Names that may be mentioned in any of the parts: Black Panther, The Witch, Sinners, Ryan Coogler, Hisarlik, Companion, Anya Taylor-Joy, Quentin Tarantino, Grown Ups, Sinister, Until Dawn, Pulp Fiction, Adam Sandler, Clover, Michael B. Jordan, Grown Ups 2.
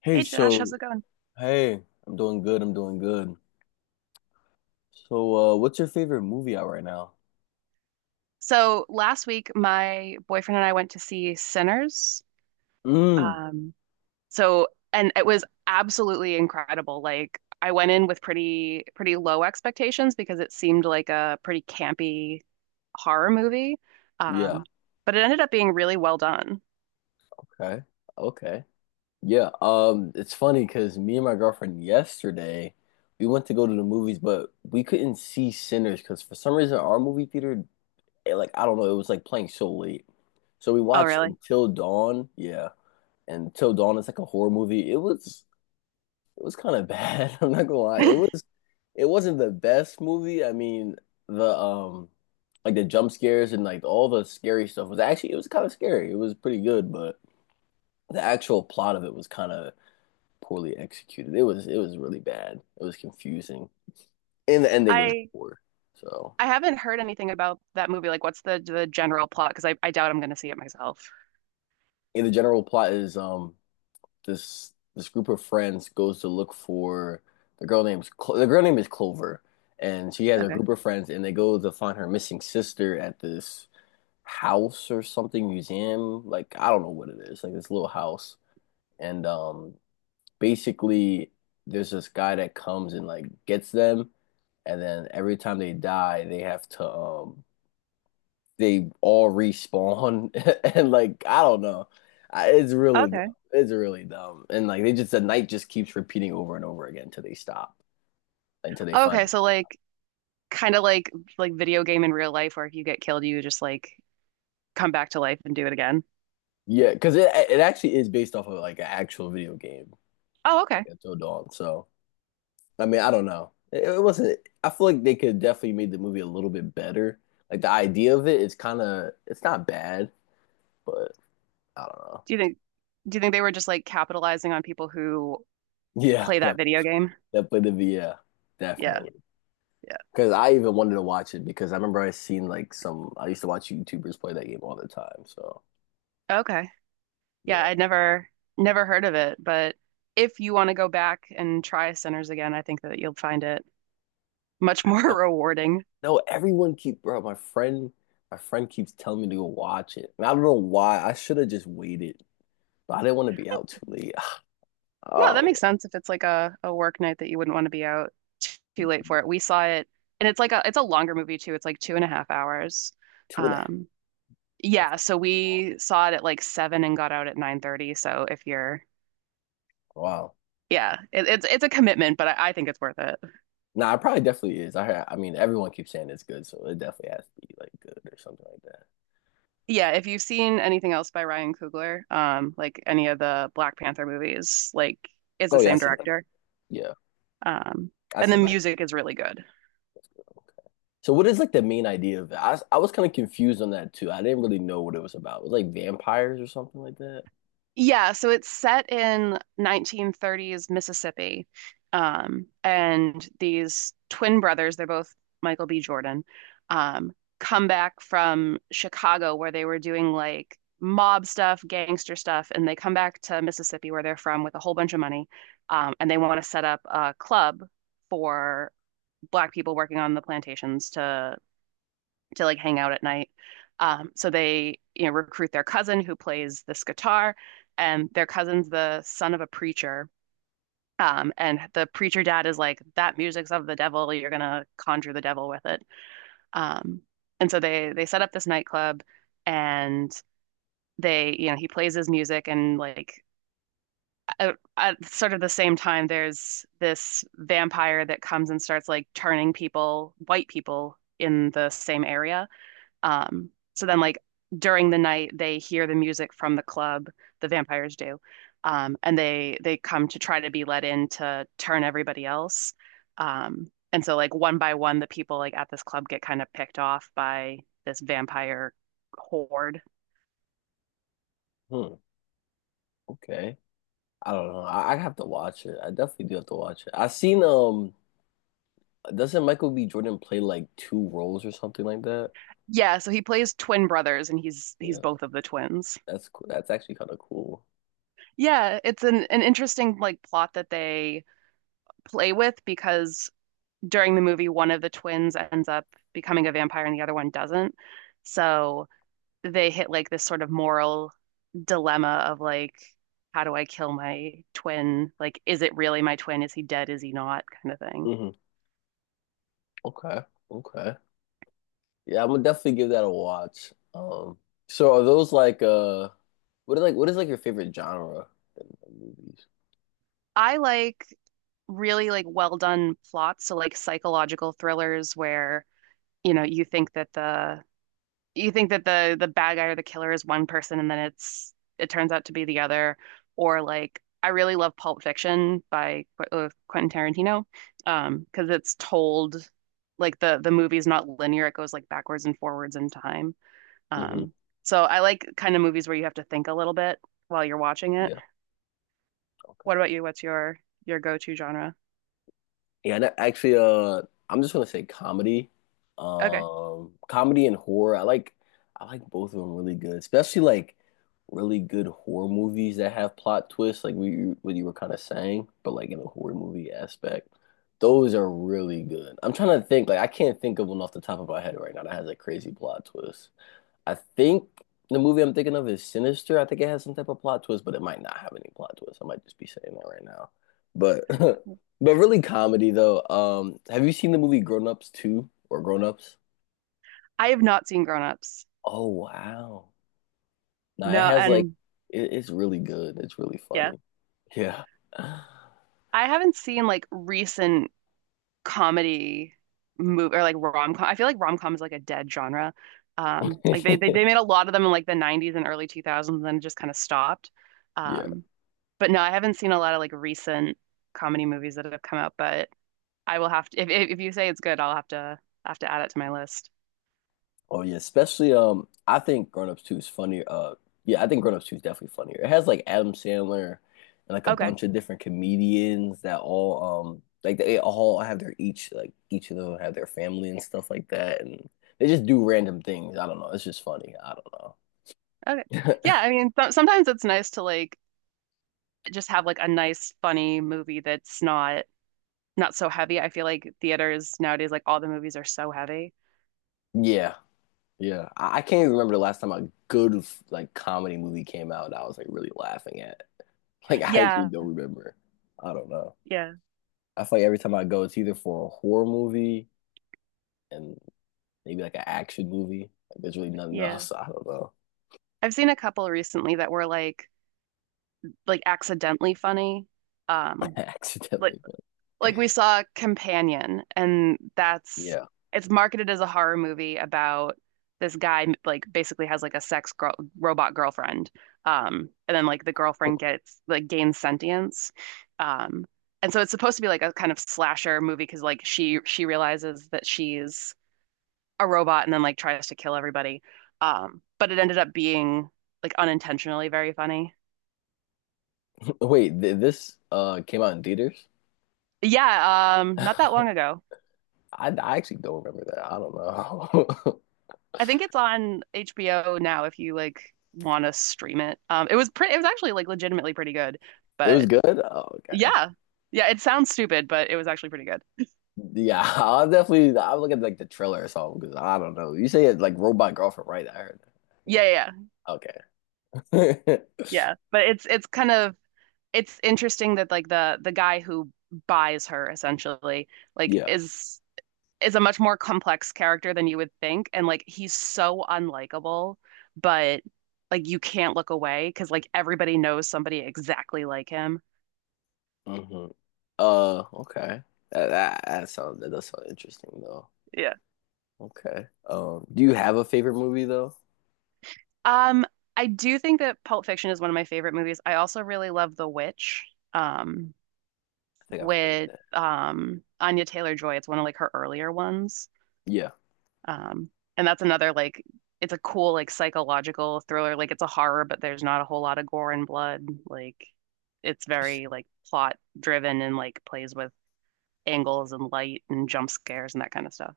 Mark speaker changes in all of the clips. Speaker 1: Hey,
Speaker 2: Hey Josh, how's
Speaker 1: so
Speaker 2: it going?
Speaker 1: hey, I'm doing good. I'm doing good. So, what's your favorite movie out right now?
Speaker 2: So last week, my boyfriend and I went to see Sinners.
Speaker 1: Mm,
Speaker 2: Um, and it was absolutely incredible. Like I went in with pretty low expectations because it seemed like a pretty campy horror movie.
Speaker 1: yeah.
Speaker 2: Um, but it ended up being really well done.
Speaker 1: Okay. Okay. Yeah. It's funny because me and my girlfriend yesterday, we went to go to the movies, but we couldn't see Sinners because for some reason our movie theater, like I don't know, it was like playing so late. So we
Speaker 2: Oh,
Speaker 1: watched
Speaker 2: really?
Speaker 1: Until Dawn. Yeah, and Until Dawn is like a horror movie. It was kind of bad. I'm not gonna lie. It wasn't the best movie. I mean, the like the jump scares and like all the scary stuff was actually it was kind of scary. It was pretty good, but the actual plot of it was kind of poorly executed. It was really bad. It was confusing. And the ending was
Speaker 2: I
Speaker 1: poor. So,
Speaker 2: I haven't heard anything about that movie. Like, what's the general plot? Because I doubt I'm going to see it myself.
Speaker 1: and the general plot is this group of friends goes to look for the girl name is Clover, and she has a
Speaker 2: Okay.
Speaker 1: group of friends, and they go to find her missing sister at this house or something museum. Like I don't know what it is, like this little house, and basically there's this guy that comes and like gets them, and then every time they die, they have to they all respawn. And like I don't know. It's really
Speaker 2: Okay.
Speaker 1: dumb. It's really dumb. And like they just the night just keeps repeating over and over again until they stop, until they find
Speaker 2: Okay,
Speaker 1: it.
Speaker 2: so like kind of like video game in real life where if you get killed, you just like come back to life and do it again.
Speaker 1: Yeah, because it actually is based off of like an actual video game,
Speaker 2: Oh,
Speaker 1: like
Speaker 2: okay.
Speaker 1: Until Dawn. So I mean, I don't know. It wasn't. I feel like they could definitely made the movie a little bit better. Like the idea of it is kind of it's not bad, but I don't know.
Speaker 2: Do you think do you think they were just like capitalizing on people who
Speaker 1: Yeah,
Speaker 2: play that
Speaker 1: that
Speaker 2: video game?
Speaker 1: that played the V. Yeah,
Speaker 2: Yeah.
Speaker 1: definitely.
Speaker 2: Yeah.
Speaker 1: Because I even wanted to watch it because I remember I seen like some. I used to watch YouTubers play that game all the time. So
Speaker 2: Okay. Yeah,
Speaker 1: yeah,
Speaker 2: I'd never heard of it, but if you want to go back and try Sinners again, I think that you'll find it much
Speaker 1: I know.
Speaker 2: more rewarding.
Speaker 1: No, everyone keep bro. My friend keeps telling me to go watch it, and I don't know why. I should have just waited, but I didn't want to be out too late.
Speaker 2: No,
Speaker 1: Oh,
Speaker 2: that makes sense if it's like a work night that you wouldn't want to be out too late for
Speaker 1: yeah.
Speaker 2: it. We saw it, and it's like a it's a longer movie too. It's like 2.5 hours.
Speaker 1: Two and a half.
Speaker 2: Um,
Speaker 1: That's
Speaker 2: Yeah, so
Speaker 1: long.
Speaker 2: we saw it at like seven and got out at 9:30. So if you're
Speaker 1: Wow.
Speaker 2: yeah, it's a commitment, but I think it's worth it.
Speaker 1: Nah, it probably definitely is. I mean, everyone keeps saying it's good, so it definitely has to be like good or something like that.
Speaker 2: Yeah, if you've seen anything else by Ryan Coogler, like any of the Black Panther movies, like it's the
Speaker 1: Oh yeah, I
Speaker 2: same
Speaker 1: seen.
Speaker 2: director.
Speaker 1: Yeah,
Speaker 2: Um,
Speaker 1: I
Speaker 2: and the
Speaker 1: seen. Black.
Speaker 2: music is really good.
Speaker 1: So what is like the main idea of it? I was kind of confused on that too. I didn't really know what it was about. It was like vampires or something like that.
Speaker 2: Yeah, so it's set in 1930s Mississippi. And these twin brothers, they're both Michael B. Jordan, um, come back from Chicago where they were doing like mob stuff, gangster stuff, and they come back to Mississippi where they're from with a whole bunch of money. And they want to set up a club for black people working on the plantations to like hang out at night. So they, you know, recruit their cousin who plays this guitar, and their cousin's the son of a preacher. And the preacher dad is like, that music's of the devil. You're gonna conjure the devil with it. Um, and so they set up this nightclub, and they, you know, he plays his music, and like at sort of the same time, there's this vampire that comes and starts like turning people, white people, in the same area, um, so then, like during the night, they hear the music from the club. The vampires do, and they come to try to be let in to turn everybody else. And so, like one by one, the people like at this club get kind of picked off by this vampire horde.
Speaker 1: Hmm. Okay. I don't know. I have to watch it. I definitely do have to watch it. I seen doesn't Michael B. Jordan play like two roles or something like that?
Speaker 2: Yeah, so he plays twin brothers, and he's
Speaker 1: Yeah.
Speaker 2: both of the twins.
Speaker 1: That's cool. That's actually kind of cool.
Speaker 2: Yeah, it's an interesting like plot that they play with because during the movie, one of the twins ends up becoming a vampire and the other one doesn't. So they hit like this sort of moral dilemma of like, how do I kill my twin? Like, is it really my twin? Is he dead? Is he not? Kind of thing.
Speaker 1: hmm Okay. Okay. Yeah, I'm gonna definitely give that a watch. So are those like what is like your favorite genre in movies?
Speaker 2: I like really like well done plots. So like psychological thrillers where, you know, you think that the bad guy or the killer is one person and then it turns out to be the other, or like I really love Pulp Fiction by Qu Quentin Tarantino, because it's told like the movie's not linear, it goes like backwards and forwards in time.
Speaker 1: hmm
Speaker 2: um so I like kind of movies where you have to think a little bit while you're watching it.
Speaker 1: Yeah. Okay.
Speaker 2: What about you, what's your go-to genre?
Speaker 1: Yeah, and actually, I'm just gonna say comedy,
Speaker 2: Okay.
Speaker 1: comedy and horror. I like both of them really good, especially like really good horror movies that have plot twists, like we what you were kind of saying, but like in a horror movie aspect, those are really good. I'm trying to think, like I can't think of one off the top of my head right now that has a crazy plot twist. I think the movie I'm thinking of is Sinister. I think it has some type of plot twist, but it might not have any plot twist. I might just be saying that right now. But but really comedy though. Have you seen the movie Grown Ups 2 or Grown Ups?
Speaker 2: I have not seen Grown Ups,
Speaker 1: Oh wow. Now it
Speaker 2: no.
Speaker 1: has like
Speaker 2: And
Speaker 1: it's really good. It's really
Speaker 2: yeah,
Speaker 1: funny. Yeah.
Speaker 2: I haven't seen like recent comedy movie or like rom-com. I feel like rom-com is like a dead genre. Like they made a lot of them in like the 90s and early 2000s and then it just kind of stopped.
Speaker 1: Yeah.
Speaker 2: Um, but no, I haven't seen a lot of like recent comedy movies that have come out, but I will have to if if you say it's good, I'll have to add it to my list.
Speaker 1: Oh yeah, especially I think Grown Ups 2 is funnier. Yeah, I think Grown Ups 2 is definitely funnier. It has like Adam Sandler and like a
Speaker 2: Okay.
Speaker 1: bunch of different comedians that all like each of them have their family and stuff like that and they just do random things. I don't know. It's just funny. I don't
Speaker 2: Okay.
Speaker 1: know.
Speaker 2: Yeah, I mean th sometimes it's nice to like just have like a nice funny movie that's not so heavy. I feel like theaters nowadays like all the movies are so heavy.
Speaker 1: Yeah. Yeah. I can't even remember the last time a good like comedy movie came out that I was like really laughing at. Like I actually
Speaker 2: Yeah.
Speaker 1: don't remember. I don't know.
Speaker 2: Yeah.
Speaker 1: I feel like every time I go, it's either for a horror movie and maybe like an action movie. Like there's really nothing
Speaker 2: Yeah.
Speaker 1: else. I don't know.
Speaker 2: I've seen a couple recently that were like accidentally funny.
Speaker 1: I
Speaker 2: Um, like
Speaker 1: Accidentally, but
Speaker 2: like we saw Companion, and that's
Speaker 1: yeah.
Speaker 2: it's marketed as a horror movie about this guy like basically has like a sex girl robot girlfriend. And then like the girlfriend gets like gains sentience. Um, and so it's supposed to be like a kind of slasher movie because like she realizes that she's a robot and then like tries to kill everybody. But it ended up being like unintentionally very funny.
Speaker 1: Wait, th this came out in theaters?
Speaker 2: Yeah, not that
Speaker 1: I,
Speaker 2: long ago.
Speaker 1: I actually don't remember that. I don't know.
Speaker 2: I think it's on HBO now if you like want to stream it. It was it was actually like legitimately pretty good.
Speaker 1: It was
Speaker 2: But
Speaker 1: good? Oh, okay.
Speaker 2: yeah. Yeah, it sounds stupid, but it was actually pretty good.
Speaker 1: Yeah, I'll look at like the trailer or something because I don't know. You say it's like Robot Girlfriend, right? I heard
Speaker 2: Yeah, yeah, yeah.
Speaker 1: that. Okay.
Speaker 2: Yeah. But it's kind of it's interesting that like the guy who buys her essentially like
Speaker 1: Yeah.
Speaker 2: is a much more complex character than you would think, and like he's so unlikable, but like you can't look away because like everybody knows somebody exactly like him.
Speaker 1: hmm okay. That that sounds that does sound interesting though.
Speaker 2: Yeah.
Speaker 1: Okay. Do you have a favorite movie though?
Speaker 2: Um, I do think that Pulp Fiction is one of my favorite movies. I also really love The Witch, um,
Speaker 1: I think I've heard
Speaker 2: with
Speaker 1: it.
Speaker 2: Anya Taylor-Joy. It's one of like her earlier ones.
Speaker 1: Yeah,
Speaker 2: Um, and that's another like it's a cool like psychological thriller. Like it's a horror, but there's not a whole lot of gore and blood. Like it's
Speaker 1: just
Speaker 2: very like plot driven and like plays with angles and light and jump scares and that kind of stuff.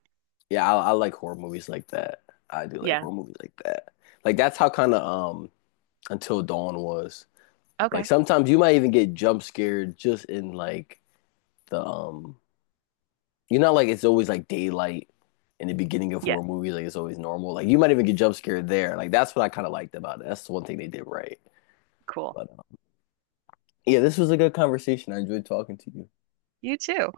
Speaker 1: yeah. I like horror movies like that. I do like
Speaker 2: Yeah.
Speaker 1: horror movies like that. Like that's how kind of Until Dawn was. Like
Speaker 2: Okay.
Speaker 1: sometimes you might even get jump scared just in like the. You know, like it's always like daylight in the beginning of
Speaker 2: Yeah.
Speaker 1: horror movies. Like it's always normal. Like you might even get jump scared there. Like that's what I kind of liked about it. That's the one thing they did right.
Speaker 2: Cool.
Speaker 1: But yeah, this was a good conversation. I enjoyed talking to you.
Speaker 2: You too.